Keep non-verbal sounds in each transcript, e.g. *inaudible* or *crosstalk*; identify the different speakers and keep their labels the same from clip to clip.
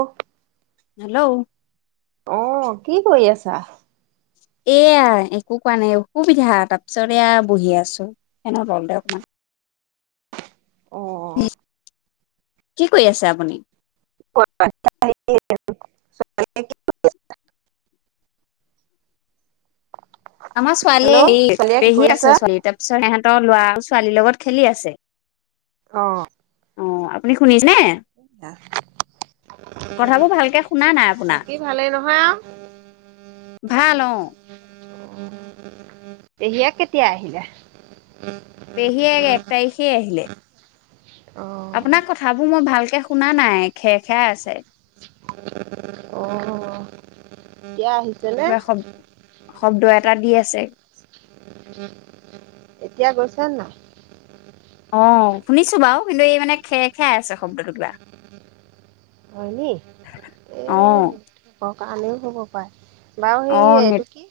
Speaker 1: অ',
Speaker 2: hello
Speaker 1: অ', কি কৰি আছা?
Speaker 2: এয়া একো কৰা নাই, অসুবিধা তাৰ পিছত এয়া বহি আছোঁ। হেনে ৰল দে অকণমান
Speaker 1: অ'
Speaker 2: কি কৰি আছে আপুনি?
Speaker 1: *unintelligible* *unintelligible* *unintelligible*
Speaker 2: আমাৰ ছোৱালী
Speaker 1: হেল্ল'
Speaker 2: হেৰি
Speaker 1: ছোৱালীয়ে কি কৰি
Speaker 2: পেহীয়েক
Speaker 1: আছা?
Speaker 2: আছে ছোৱালী, তাৰপিছত সিহঁতৰ ল'ৰা আৰু ছোৱালীৰ লগত খেলি আছে।
Speaker 1: অ',
Speaker 2: অ', আপুনি শুনিছেনে? কথাবোৰ ভালকে শুনা নাই আপোনাৰ
Speaker 1: বাকী ভালেই নহয় আৰু।
Speaker 2: ভাল অ',
Speaker 1: পেহীয়েক কেতিয়া আহিলে।
Speaker 2: পেহীয়েক এক তাৰিখে আহিলে।
Speaker 1: অ'
Speaker 2: আপোনাৰ কথাবোৰ মই ভালকে শুনা নাই, খেৰ খেৰাই আছে।
Speaker 1: অ', কিয় আহিছোঁ। কেলে?
Speaker 2: কিবা শব শব্দ এটা দি আছে
Speaker 1: এতিয়া গৈছে না
Speaker 2: অ', শুনিছোঁ বাৰু কিন্তু এই মানে খেৰ খেৰাই আছে শব্দটো কিবা।
Speaker 1: হয়নি এই
Speaker 2: অ
Speaker 1: গেছ কাৰণেও হ'ব পাৰে। বাৰু সেই
Speaker 2: অ', নেট
Speaker 1: এইটো কি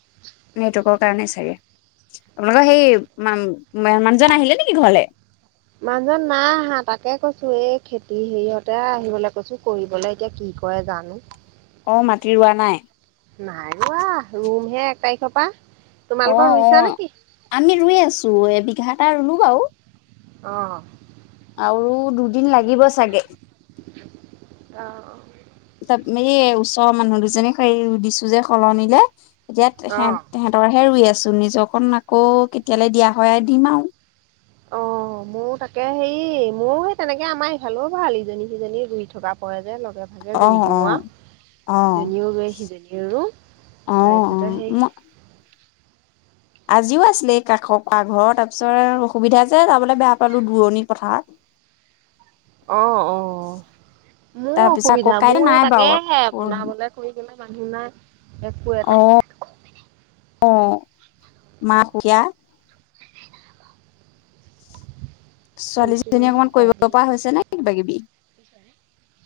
Speaker 2: -নেটৱৰ্কৰ কাৰণে চাগে। আপোনালোকৰ হেই মা-মানুহজন আহিলে নেকি ঘৰলে।
Speaker 1: মানুহজন নাই অহা তাকে কৈছোঁ, এই খেতি হেৰিয়তে আহিবলৈ কৈছোঁ, কৰিবলৈ এতিয়া কি কৰ কি কৰে জানোঁ।
Speaker 2: অ', মাটি ৰোৱা নাই।
Speaker 1: নাই ৰোৱা, ৰুম হে এক তাৰিখৰ পৰা।
Speaker 2: অ',
Speaker 1: তোমালোকৰ ৰুইছা
Speaker 2: অ',
Speaker 1: নেকি?
Speaker 2: আমি ৰুই আছোঁ এবিঘা এটা ৰুলোঁ বাৰু।
Speaker 1: অ',
Speaker 2: আৰু দুদিন লাগিব চাগে। ত
Speaker 1: অ'
Speaker 2: এই ওচৰৰ মানুহ দুজনীক হেৰি দিছোঁ যে সলনিলে, এতিয়া সে
Speaker 1: অ'
Speaker 2: সেহেঁতৰহে ৰুই আছোঁ, নিজৰকণ আকৌ কেতিয়ালৈ দিয়া হয় দিম আৰু।
Speaker 1: অ', মোৰো তাকে হেৰি, ময়ো সেই তেনেকে আমাৰ এইফালেও ভাল ইজনী- সিজনী ৰুই থকা পৰে যে লগে তাকে
Speaker 2: অ
Speaker 1: ৰুই
Speaker 2: অ
Speaker 1: দিওঁ
Speaker 2: অ।
Speaker 1: আৰু ইজনীও ৰুৱ সিজনীয়েও ৰুওঁ
Speaker 2: অ অ
Speaker 1: তাৰপিছতে সেই
Speaker 2: ম আজিও আছিলে, এই কাষৰ খুৰাঘৰৰ তাৰপিছত অসুবিধা যে যাবলৈ বেয়া পালো দূৰণি পথাৰত।
Speaker 1: অ', অ', মোৰো
Speaker 2: তাৰপিছত আকৌ
Speaker 1: অসুবিধা
Speaker 2: কাইলৈ
Speaker 1: মোৰ
Speaker 2: নাই
Speaker 1: এই
Speaker 2: বাৰু
Speaker 1: তাকেহে
Speaker 2: পৰহি
Speaker 1: বনাবলে। - কৰিবলে মানুহ নাই। একো এটা
Speaker 2: অ', অ', মা সেয়া। ছোৱালীজনীয়ে অকমান কৰিব পৰা হৈছে নে কিবা-কিবি।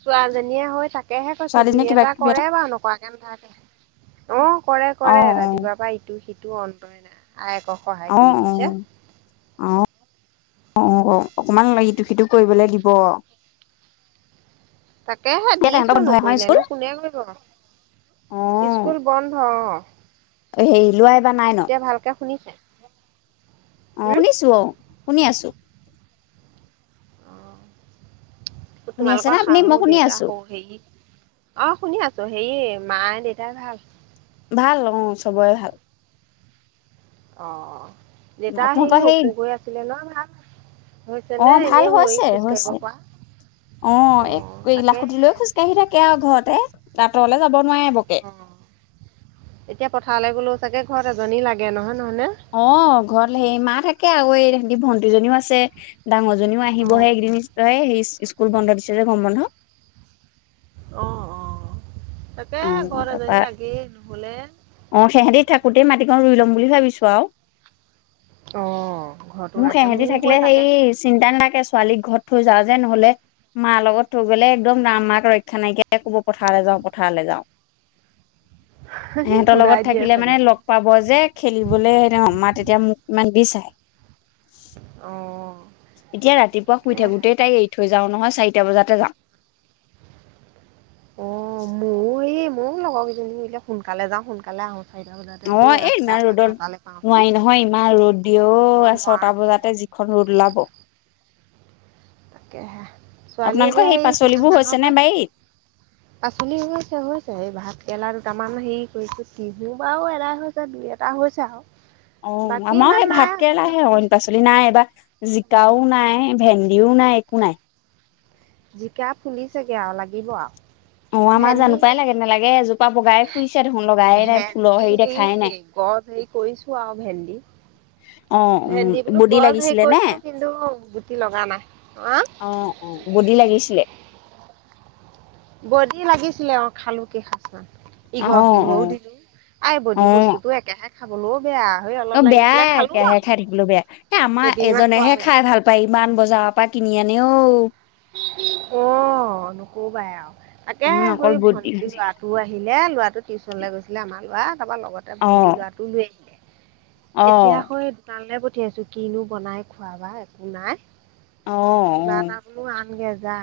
Speaker 1: ছোৱালজনীয়ে হৈ তাকেহে কৈছোঁ,
Speaker 2: ছোৱালীজনী
Speaker 1: দুই
Speaker 2: কিবা
Speaker 1: এটা
Speaker 2: কিবি
Speaker 1: কৰে বাৰু নকৰাকে নাথাকে। অ', কৰে
Speaker 2: অ
Speaker 1: কৰে, ৰাতিপুৱাৰ পৰা ইটো সিটো অন্তই নাই আইক
Speaker 2: অ', অ'। অ', অ' অকমান ইটো-সিটো কৰিব‌ দিব।
Speaker 1: *inaudible* তাকেহে
Speaker 2: এতিয়া তেহেতৰ
Speaker 1: দিছো,
Speaker 2: বন্ধই নহয় স্কুল
Speaker 1: নকৰিলেনো কোনে কৰিব,
Speaker 2: অ
Speaker 1: স্কুল বন্ধ অ'।
Speaker 2: হেৰি লোৱা এইবাৰ নাইনত
Speaker 1: এতিয়া ভালকে শুনিছে?
Speaker 2: অ'
Speaker 1: হুম,
Speaker 2: শুনিছো অ' শুনি আছো।
Speaker 1: অ'
Speaker 2: শুনি আছে
Speaker 1: তোমালোকৰ
Speaker 2: নে আপুনি
Speaker 1: শাহু
Speaker 2: মই শুনি
Speaker 1: দেউতা
Speaker 2: আছো
Speaker 1: শ হেৰি অ' শুনি আছো হেৰি মায়ে দেউতাই ভাল?
Speaker 2: ভাল অ' চবৰে ভাল।
Speaker 1: অ', অ' দেউতা
Speaker 2: আপোনালোকৰ
Speaker 1: হেৰি
Speaker 2: সেই
Speaker 1: অসুখ হৈ আছিলে নহয় ভাল হৈছেনে? হৈছে
Speaker 2: অ
Speaker 1: নে
Speaker 2: ভাল
Speaker 1: এনেই
Speaker 2: হৈছে
Speaker 1: *unintelligible* খোজ
Speaker 2: হৈছে
Speaker 1: কঢ়িব প
Speaker 2: অ' এই এইলাখুটি লৈ খোজকাাঢ়ি থাকে আৰু ঘৰতে আতৰলে যাব নোৱাৰে বৰকে।
Speaker 1: অ' এতিয়া পথাৰলৈ গ'লোও চাগে ঘৰত এজনী লাগে নহয়, নহয় নে?
Speaker 2: অ' ঘৰত হেই মা থাকে আৰু এই তহঁতি ভণ্টিজনীও আছে। ডাঙৰজনীও
Speaker 1: অঁ
Speaker 2: আহিবহে একদিন নি্চ সেই স্কুল বন্ধ দিছে যে গৰম বন্ধ।
Speaker 1: অ', অ'
Speaker 2: অ
Speaker 1: তাকেই ঘৰত এজনী
Speaker 2: তাৰপৰা
Speaker 1: লাগেই, নহলে
Speaker 2: অ' সিহঁতি থাকোতেই মাটিকণ ৰুই ল'ম বুলি ভাবিছো আৰু।
Speaker 1: অ' ঘৰতো
Speaker 2: মোৰ
Speaker 1: ৰাখে
Speaker 2: সেহেঁতি
Speaker 1: মোৰো
Speaker 2: থাকিলে
Speaker 1: হৈ
Speaker 2: সেই
Speaker 1: তাকে
Speaker 2: চিন্তা নালাগে ছোৱালীক ঘৰত থৈ যাওঁ যে, নহ'লে মাৰ লগত থৈ গ'লে একদম ৰাম মাক ৰক্ষা নাইকিয়া ক'ৰিব পথাৰলৈ যাওঁ পথাৰলৈ যাওঁ। সহঁতৰ
Speaker 1: সুৰাই
Speaker 2: লগত
Speaker 1: দিয়ে
Speaker 2: থাকিলে
Speaker 1: চাগে
Speaker 2: মানে লগ পাব যে খেলিবলৈ মানে তেতিয়া মোক ইমান নিবিচাৰে।
Speaker 1: অ'।
Speaker 2: এতিয়া ৰাতিপুৱা শুই থাকোতেই তাইক এৰি থৈ যাওঁ নহয়, চাৰিটা বজাতে যাওঁ।
Speaker 1: অ' মোৰ এই ময়ো লগৰ কেইজনী সিলে সোনকালে যাওঁ সোনকালে আহো।
Speaker 2: অ' এই ইমান ৰ'দত
Speaker 1: পাওঁহি
Speaker 2: নোৱাৰি নহয়, ইমান ৰ'দ দিয়ে
Speaker 1: ৰুব
Speaker 2: অ' ছটা
Speaker 1: নোৱাৰোঁ
Speaker 2: বজাতে। খ উৰলাব *unintelligible*
Speaker 1: তাকেহে, ছোৱালী
Speaker 2: আপোনালোকৰ
Speaker 1: এতিয়া সেই কিমান
Speaker 2: পাচলিবোৰ হৈছে
Speaker 1: ডাঙৰ
Speaker 2: নে
Speaker 1: হ'ল।
Speaker 2: বাৰীত
Speaker 1: পাচলি হৈছে হৈছে এই ভাত কেৰেলা দুটামান হেৰি কৰিছো, টিহু বাৰু এদাই হৈছে। দুই এটা হৈছে আৰু।
Speaker 2: অ'
Speaker 1: বাকী
Speaker 2: আমাৰ
Speaker 1: ইমান
Speaker 2: সেই
Speaker 1: নাই
Speaker 2: ভাত
Speaker 1: আৰু জিকা
Speaker 2: কেৰেলাহে অইন
Speaker 1: ফুলিছে
Speaker 2: পাচলি নাই এইবাৰ। জিকাও নাই ভেন্দিও নাই একো নাই।
Speaker 1: জিকা ফুলি চেগে আৰু লাগিব আৰু।
Speaker 2: অ' আমাৰ
Speaker 1: ভেন্দি
Speaker 2: জানো পাই লাগে
Speaker 1: হেৰি
Speaker 2: নালাগে, এজোপা বগাই ফুৰিছে দেখোন লগায়ে নাই ফুলৰ হেৰি দেখাই নাই।
Speaker 1: ক স *unintelligible* কৰিছোঁ আৰু ভেন্দি।
Speaker 2: অ অ
Speaker 1: ভেন্দি বোলো
Speaker 2: বডি
Speaker 1: গছ হেৰি
Speaker 2: লাগিছিলে নে
Speaker 1: কৰিছো কিন্তু গুটি লগা নাই। অ'
Speaker 2: অ', অ' বডি লাগিছিলে?
Speaker 1: বডি লাগিছিলে অ' খালো কেই সাজ মান।
Speaker 2: অ
Speaker 1: ইঘৰ
Speaker 2: অ
Speaker 1: সিঘৰো দিলো, আৰু
Speaker 2: অ
Speaker 1: বডি বস্তুটো একেৰাহে খাবলৈও বেয়া। সেই অলপ
Speaker 2: অ' বেয়া
Speaker 1: লাগিছিলে খালো
Speaker 2: একয়াহে
Speaker 1: আৰু
Speaker 2: খাই থাকিবলে বেয়া, এ আমাৰ
Speaker 1: কেইদিনমান
Speaker 2: এজনেহে
Speaker 1: তৰালে
Speaker 2: খাই ভাল পায় ইমান বজাৰ পা কিনি আনে ঔ।
Speaker 1: অ' নকবাই আৰু, তাকে
Speaker 2: উম, অকল
Speaker 1: সেই
Speaker 2: বুট দি
Speaker 1: ভন্টি ল'ৰাতো টো আহিলে ল'ৰাটো টিউশচনলৈ গৈছিলে আমাৰ ল'ৰা তাৰপৰা লগতে ভণ্টিৰ
Speaker 2: অ',
Speaker 1: ল'ৰাটোও লৈ আহিলে এতিয়া
Speaker 2: অ',
Speaker 1: সৈ দোকানলৈ পঠিয়াইছো, কিনো বনাই খোৱাবা একো নাই।
Speaker 2: অ', অ',
Speaker 1: কিবা
Speaker 2: অ',
Speaker 1: এটাবোলো আনগে যা।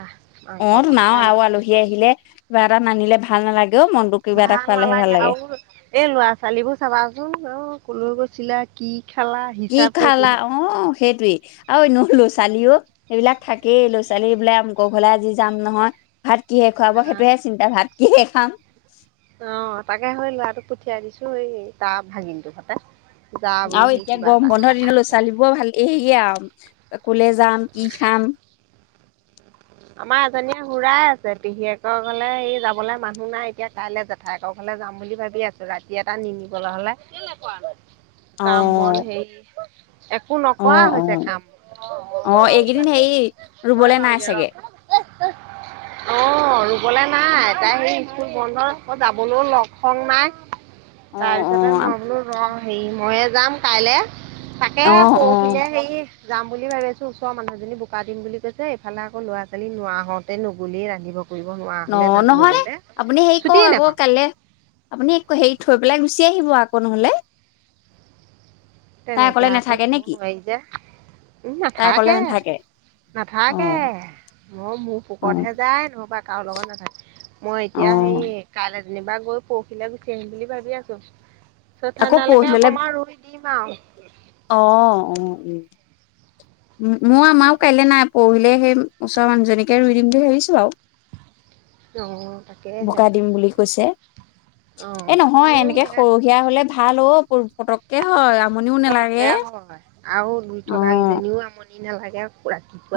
Speaker 1: মাংস
Speaker 2: অ' তো নাই
Speaker 1: অকণকে
Speaker 2: আৰু
Speaker 1: আনিবলৈ
Speaker 2: আলহী
Speaker 1: পঠিয়াইছো
Speaker 2: আহিলে কিবা এটা নানিলে ভাল নালাগেও মনটো। কিবা এটা
Speaker 1: ভাল
Speaker 2: খোৱালেহে ভাল
Speaker 1: নালাগে
Speaker 2: লাগে
Speaker 1: আৰু এ ল'ৰা ছোৱালী বোৰ চাবাচোন অ' কলৈ গৈ চিলে কি খালা
Speaker 2: কি খালা অ' সেইটোৱেই। আৰু এনেও লো ছোৱালীও, সেইবিলাক থাকেই। লো ছোৱালী বোলে আমুকৰ ঘৰলে আজি যাম নহয়। ভাত কিহে খুৱাব, সেইটোহে চিন্তা। ভাত কিহে খাম!
Speaker 1: অ', তাকে হয়, ল'ৰাটোক পঠিয়াই দিছো, এই তাৰ ভাগিনটোৰ সতে। যা বোলো
Speaker 2: আৰু
Speaker 1: সেই
Speaker 2: এতিয়া
Speaker 1: কিবা
Speaker 2: গম
Speaker 1: এটা খা
Speaker 2: বন্ধৰ দিনত
Speaker 1: আনগে
Speaker 2: লো-ছোৱালীবোৰ ভাল কে-হেয়ে আৰু ক'লে যাম, কি খাম?
Speaker 1: আমাৰ এজনীয়ে হুৰাই আছে, পেহীয়েকৰ ঘৰলে এই যাবলে মানুহ নাই, এতিয়া কাইলে যাম। *unintelligible* ঘৰলে যাম বুলি ভাবি আছোঁ, ৰাতি এটা নিনিবলৈ হ'লে! *unintelligible* কাম বন
Speaker 2: অ',
Speaker 1: হেৰি, একো নকৰা
Speaker 2: অ',
Speaker 1: হৈছে
Speaker 2: অ', অ',
Speaker 1: কাম।
Speaker 2: *unintelligible*
Speaker 1: মইয়ে পামগে ৰ'।
Speaker 2: চাগে
Speaker 1: *unintelligible* অ', ৰুবলৈ নাই, তাই সেই স্কুল বন্ধ, আকৌ যাবলেও লক্ষণ নাই।
Speaker 2: অ',
Speaker 1: তাৰপিছতে মই
Speaker 2: অ',
Speaker 1: বোলো ৰ', হেৰি মইয়ে যাম কাইলে, পা কে
Speaker 2: অ', অ',
Speaker 1: পৰহিলে হেৰি যাম বুলি ভাবি আছোঁ, ওচৰৰ মানুহজনী বোকা দিম বুলি কৈছে এইফালে আকৌ ল'ৰা ছোৱালী নোৱা হওঁতেই নগ'লেই ৰান্ধিব। কৰিব নোৱাৰ
Speaker 2: ন, নহ'লে আপুনি হেৰি কৰক আকৌ
Speaker 1: নাপাওঁ
Speaker 2: কাইলে আপুনি ক-হেৰি, থৈ পেলাই গুচি আহিব আকৌ নহ'লে! তাই
Speaker 1: তেনেকে
Speaker 2: অকলে
Speaker 1: আকৌ
Speaker 2: নাথাকে নে
Speaker 1: যাবও
Speaker 2: কি
Speaker 1: নোৱাৰি যে, এই
Speaker 2: তাই অকলে
Speaker 1: নাথাকে।
Speaker 2: অ
Speaker 1: নাথাকে। অ', মোৰ
Speaker 2: অ
Speaker 1: পোকৰতহে যায়, নহ'বা কাৰো লগত নাথাকে, মই
Speaker 2: অ
Speaker 1: এতিয়া হেই কাইলে যেনিবা গৈ পৰহিলে গুচি আহিম বুলি ভাবি আছোঁ,
Speaker 2: আকৌ
Speaker 1: ছঠাদিনালৈকে
Speaker 2: পৰহিললে
Speaker 1: অকমান ৰুই দিম আউ।
Speaker 2: অ', অ', উম। উম উম, মোৰ-আমাৰো কাইলে নাই, পৰহিলে সেই ওচৰৰ মানুহজনীকে ৰুই দিম বুলি ভাবিছোঁ আৰু।
Speaker 1: অ', তাকে।
Speaker 2: বোকা দিম বুলি কৈছে।
Speaker 1: অ
Speaker 2: এ নহয়,
Speaker 1: মোৰ
Speaker 2: এনেকে
Speaker 1: সেয়া
Speaker 2: সৰহীয়া হ'লে ভাল অ', প-পতককে হয়। আমনিও
Speaker 1: পতককে
Speaker 2: নালাগে
Speaker 1: হয় আৰু ৰুই
Speaker 2: অ
Speaker 1: থকা কেইজনীও আমনি নালাগে।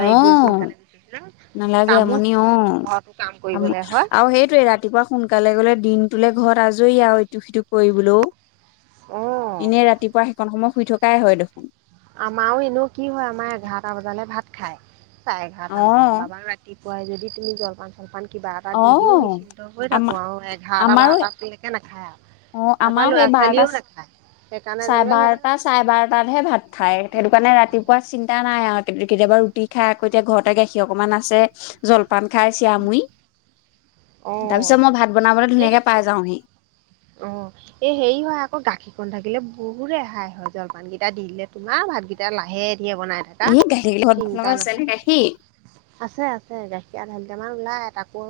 Speaker 2: অ
Speaker 1: গৈ সোনকালে ৰুই দিলে,
Speaker 2: নালাগে
Speaker 1: কামো
Speaker 2: আমনি
Speaker 1: তোকে
Speaker 2: অ
Speaker 1: ঘৰতো কাম
Speaker 2: আম
Speaker 1: কৰিবলে হয়।
Speaker 2: আৰু সেইটোৱে, ৰাতিপুৱা সোনকালে গ'লে দিনটোলে ঘৰত আজৰি আৰু ইটো সিটো কৰিবলৈও।
Speaker 1: অ
Speaker 2: এনে ৰাতিপুৱা সেইকণ সময় শুই থকাই হয় দেখোন।
Speaker 1: আমাৰো এনেও কি হয়, আমাৰ এঘাৰটা বজালে ভাত খায়। চাৰে এঘাৰটা মানলে
Speaker 2: অ',
Speaker 1: বাবা *unintelligible* ৰাতিপুৱাই যদি তুমি জলপান চলপান দি কিবা এটা দি দিওঁ,
Speaker 2: অ',
Speaker 1: নিশ্চিন্ত হৈ
Speaker 2: আমাৰ
Speaker 1: থাকোঁ আৰু এঘাৰটা
Speaker 2: আমাৰো
Speaker 1: বাৰটা লেকে নাখায় আৰু।
Speaker 2: অ',
Speaker 1: তাৰপৰা
Speaker 2: আমাৰো সেই
Speaker 1: ল'ৰা
Speaker 2: বাৰটা
Speaker 1: ছোৱালীয়েও নাখায়, সেইকাৰণে যেনিবা সিহঁতক ৰাতিপুৱাই দি দিওঁ।
Speaker 2: এটাতহে ভাত খায়, সেইটো কাৰণে ৰাতিপুৱা চিন্তা নাই। নাই আৰু তে-কেতিয়াবা ৰুটি খাই আকৌ এতিয়া ঘৰতে গাখীৰ অকণমান আছে, জলপান খাই, চিয়া মুুৰি। তাৰ পিছত
Speaker 1: অ
Speaker 2: মই ভাত বনাবলৈ
Speaker 1: এ
Speaker 2: ধুনীয়াকে পাই যাওঁহি।
Speaker 1: অ'। এ হেৰি হয় আকৌ, গাখীৰকণ থাকিলে বহুত ৰেহাই হয়। জলপানকেইটা দি দিলে তোমাৰ, ভাতকেইটা তেতিয়া লাহে ধিয়ে বনাই থাকা,
Speaker 2: এই গাখীৰ ঘৰত
Speaker 1: চিন্তা
Speaker 2: আপোনালোকৰ আছে নে
Speaker 1: নাথাকে।
Speaker 2: গাখীৰ?
Speaker 1: আছে আছে, গাখীৰ আধালিটাৰমান ওলাই, তাকো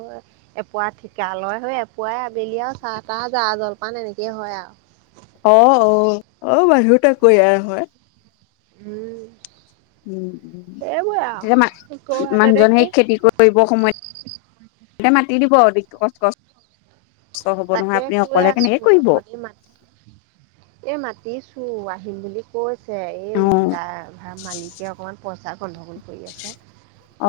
Speaker 1: এপুৱা ঠিকা লয়, সেই এপুৱাই আবেলি আৰু চাহ তাহ, জা জলপান এনেকে হয় আৰু।
Speaker 2: অ', অও, অ' মানুহ তাকৰীয়া নহয়।
Speaker 1: উম।
Speaker 2: উম।
Speaker 1: সেইবোৰে আৰু কৌৱা
Speaker 2: এ-মা-মানুহজনে
Speaker 1: তেনেকে
Speaker 2: সেই খেতি কৰি কৰিব সময়ত তে মাতি দিব, *unintelligible* কষ্ট হ'ব নহয়,
Speaker 1: তাকে
Speaker 2: আপুনি অকলে কেনেকে কৰিব?
Speaker 1: এ, মাতিছোঁ, আহিম বুলি কৈছে,
Speaker 2: অ
Speaker 1: এই দা-ধা-মালিকে অকমাণ পইছা গণ্ডগোল কৰি আছে।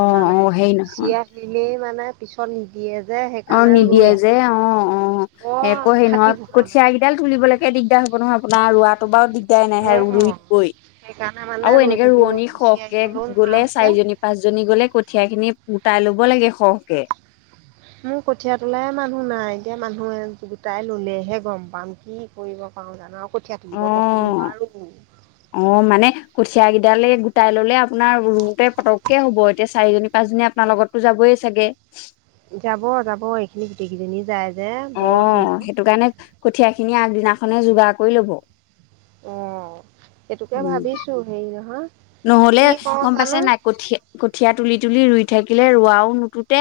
Speaker 2: অ অ
Speaker 1: এতিয়া
Speaker 2: হেৰি
Speaker 1: গুচি
Speaker 2: নহয়
Speaker 1: আহিলেই মানে পিছত নিদিয়ে যে, সেইক
Speaker 2: অ', নিদিয়ে যে অ' অ'
Speaker 1: বৰ
Speaker 2: আকৌ হেই
Speaker 1: ফাঁকি
Speaker 2: নহয়
Speaker 1: ফুকা
Speaker 2: কঠিয়া
Speaker 1: মানে
Speaker 2: কেইদাল কঠিয়া কেইদাল তুলিবলৈকে দিগদাৰ হ'ব নহয় আপোনাৰ ৰোৱাটো বাৰু দিগ চিন্তা নাই নহয়
Speaker 1: অঁ
Speaker 2: ৰুই দিবই
Speaker 1: সেইকাৰণে মানে
Speaker 2: আৰু
Speaker 1: ৰৈ
Speaker 2: এনেকে
Speaker 1: থাকিব
Speaker 2: ৰোৱনী
Speaker 1: গুচি
Speaker 2: সৰহকে
Speaker 1: আহিবলৈও নোৱাৰা
Speaker 2: গ'লে
Speaker 1: হৈছে
Speaker 2: চাৰিজনী পাচঁজনী গলে কঠিয়া খিনি গোটাই ল'ব লাগে সৰহকে।
Speaker 1: *inaudible* মোৰ কঠিয়া তোলাই মানুহ নাই, এতিয়া মানুহ গোটাই ললেহে গম পাম কি কৰিব পাৰও জানো আৰু কঠীয়া
Speaker 2: অ
Speaker 1: তুলিব ব'কে নোৱাৰো।
Speaker 2: অ', মানে কঠিয় কেইডালে গোটাই ললে আপোনাৰ ৰুউতে পটককে হ'ব এতিয়া চাৰিজনী পাঁচজনী আপোনাৰ লগত যাবই চাগে।
Speaker 1: যাব যাব, এইখিনি গোটেইকেইজনী যায়। যে বৰ হেৰি
Speaker 2: অ', সেইটো কাৰণে কঠীয়াখিনি আগদিনাখনে যোগাৰ কৰি ল'ব।
Speaker 1: অ', সেইটোকে
Speaker 2: উম
Speaker 1: ভাবিছো হেৰি নহয়।
Speaker 2: নহ'লে
Speaker 1: কি কওঁ
Speaker 2: গম পাইছে
Speaker 1: জানো
Speaker 2: নাই কঠীয়া কঠীয়া তুলি তুলি ৰুই থাকিলে ৰোৱাও তে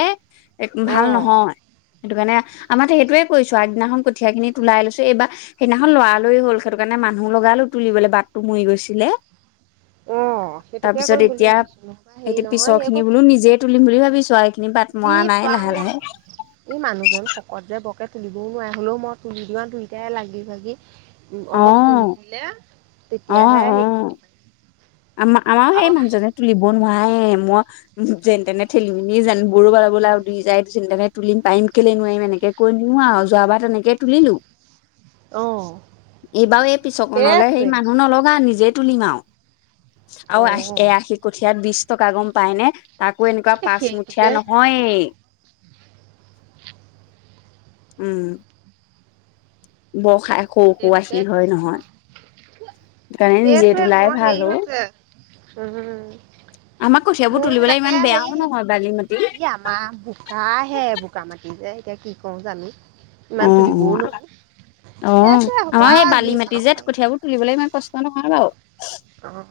Speaker 2: ভাল
Speaker 1: অঁ
Speaker 2: নহয় সেইটো কাৰণে আমাৰ সেইটোৱে কৰিছো আগদিনাখন কঠীয়াখিনি তোলাই লৈছো এইবাৰ সেইদিনাখন লৰালৰি হ'ল সেইটো কাৰণে মানুহ লগালো তুলিবলৈ বাটটো মৰি গৈছিলে।
Speaker 1: অ',
Speaker 2: তাৰ
Speaker 1: সেইটোকে
Speaker 2: পিছত
Speaker 1: কৰিম বুলি
Speaker 2: এতিয়া
Speaker 1: ভাবিছো নবা হেৰি
Speaker 2: এতিয়া পিছৰ
Speaker 1: নহয়
Speaker 2: খিনি
Speaker 1: এইবোৰ
Speaker 2: বোলো নিজে তুলিম বুলি ভাবিছো আৰু এইখিনি বাট
Speaker 1: যি
Speaker 2: মৰা নাই লাহে
Speaker 1: পাওঁ
Speaker 2: লাহে।
Speaker 1: আৰু এই মানুহজন শকত যে বৰকে তুলিবও নোৱাৰে হ'লেও মই তুলি লওঁ দুইোটাই লাগি ভাগি উম,
Speaker 2: অ
Speaker 1: অলপ তুলি দিলে
Speaker 2: অ
Speaker 1: তেতিয়াহে
Speaker 2: অ
Speaker 1: শিকিব পাৰিম।
Speaker 2: আমাৰ আমাৰো
Speaker 1: আৰু
Speaker 2: সেই মানহজনে তুলিব নোৱাৰে মই যেন তেনে ঠেলিমেলি যেন বৰুোল ল আৰু দুই যাই যে তেনে তুলিম পাৰিম খেলে নোৱাৰিম এনেকে কৈ নিওঁ আৰু যোৱাবাৰ তেনেকে তুলিলো।
Speaker 1: অহ।
Speaker 2: এইবাৰ এই পিছকনলে হেৰি মানুহ নলগা নিজে তুলিম আৰু। আৰু আশী এ
Speaker 1: অ',
Speaker 2: আশী কঠিয়াত বিশ টকা গম পায় নে? তাকো এনেকুৱা
Speaker 1: এ
Speaker 2: পাচমুঠীয়া
Speaker 1: সেইটোকে
Speaker 2: নহয়েই। উম। বৰখা সৰু সৰু
Speaker 1: সেইটোকে
Speaker 2: আসি হয়
Speaker 1: কৈছোঁ
Speaker 2: নহয়। সেইকাৰণে নিজে
Speaker 1: সেইটোৱে
Speaker 2: তোলাই
Speaker 1: মোৰ
Speaker 2: ভাল
Speaker 1: হেৰি
Speaker 2: অ
Speaker 1: হৈছে।
Speaker 2: আমাৰ
Speaker 1: উমম
Speaker 2: কঠিয়াবোৰ
Speaker 1: মোৰ
Speaker 2: তুলিবলৈ ইমান
Speaker 1: তাকে হে
Speaker 2: বেয়াও নহয় বালি মাটি
Speaker 1: ই আমাৰ বোকাহে বোকা মাটি যে এতিয়া কি কৰো জানো
Speaker 2: অ
Speaker 1: ইমান
Speaker 2: অ
Speaker 1: তুলিবও নোৱাৰো।
Speaker 2: অ',
Speaker 1: সেইটোৱে হ'ব
Speaker 2: আমাৰ সেই
Speaker 1: আৰু যি
Speaker 2: বালি মাটি
Speaker 1: পাৰো
Speaker 2: যে
Speaker 1: পাৰিম আৰু
Speaker 2: কঠিয়াবোৰ তুলিবলৈ ইমান কষ্ট নহয় বাৰু।
Speaker 1: অ',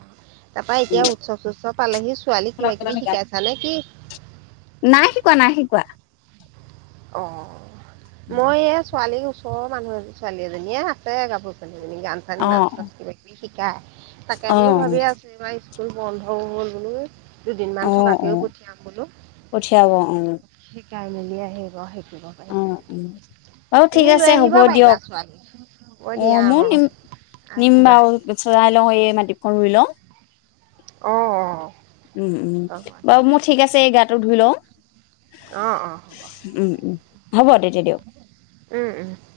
Speaker 1: তাৰাপা এতিয়া উৎসৱ চোৎসৱ পালেহি ছোৱালী কিবা কিবি শিকাইছা নে কি?
Speaker 2: নাই শিকোৱা নাই শিকোৱা।
Speaker 1: অ', মই এই ছোৱালী আকৌ মানুহজন ছোৱালীজনীয়ে আাছে কাপোৰ পানধিজনী গান চানি
Speaker 2: অ
Speaker 1: নাচ নাচ কিবা শিকাই তাকে
Speaker 2: অ
Speaker 1: বোলো ভাবি আছো এইবাৰ স্কুল বন্ধও হ'ল বোলো। দুদিনমান
Speaker 2: অ অ
Speaker 1: থকাকেও পঠিয়াম বোলো।
Speaker 2: পঠিয়াব অ
Speaker 1: শিকাই মেলি আহিব শিকিব। পাৰিম
Speaker 2: অ', বাৰু ঠিক
Speaker 1: তুমি লৈ
Speaker 2: আছে
Speaker 1: আহিব
Speaker 2: হ'ব
Speaker 1: পাৰিবা
Speaker 2: দিয়ক।
Speaker 1: ছোৱালী হ'ব
Speaker 2: অ',
Speaker 1: দিয়া
Speaker 2: মোৰ নিম নিম
Speaker 1: আহিবা
Speaker 2: বাৰু চাই লওঁ এই মাটিখিনি ৰুই লওঁ।
Speaker 1: অ', অ'।
Speaker 2: উম, উম
Speaker 1: হ'ব
Speaker 2: বাৰু মোৰ ঠিক আছে এই গাটো ধুই লওঁ।
Speaker 1: অ',
Speaker 2: উম উম
Speaker 1: অ',
Speaker 2: তেতিয়া
Speaker 1: হ'ব
Speaker 2: দিয়ক
Speaker 1: উম, উম।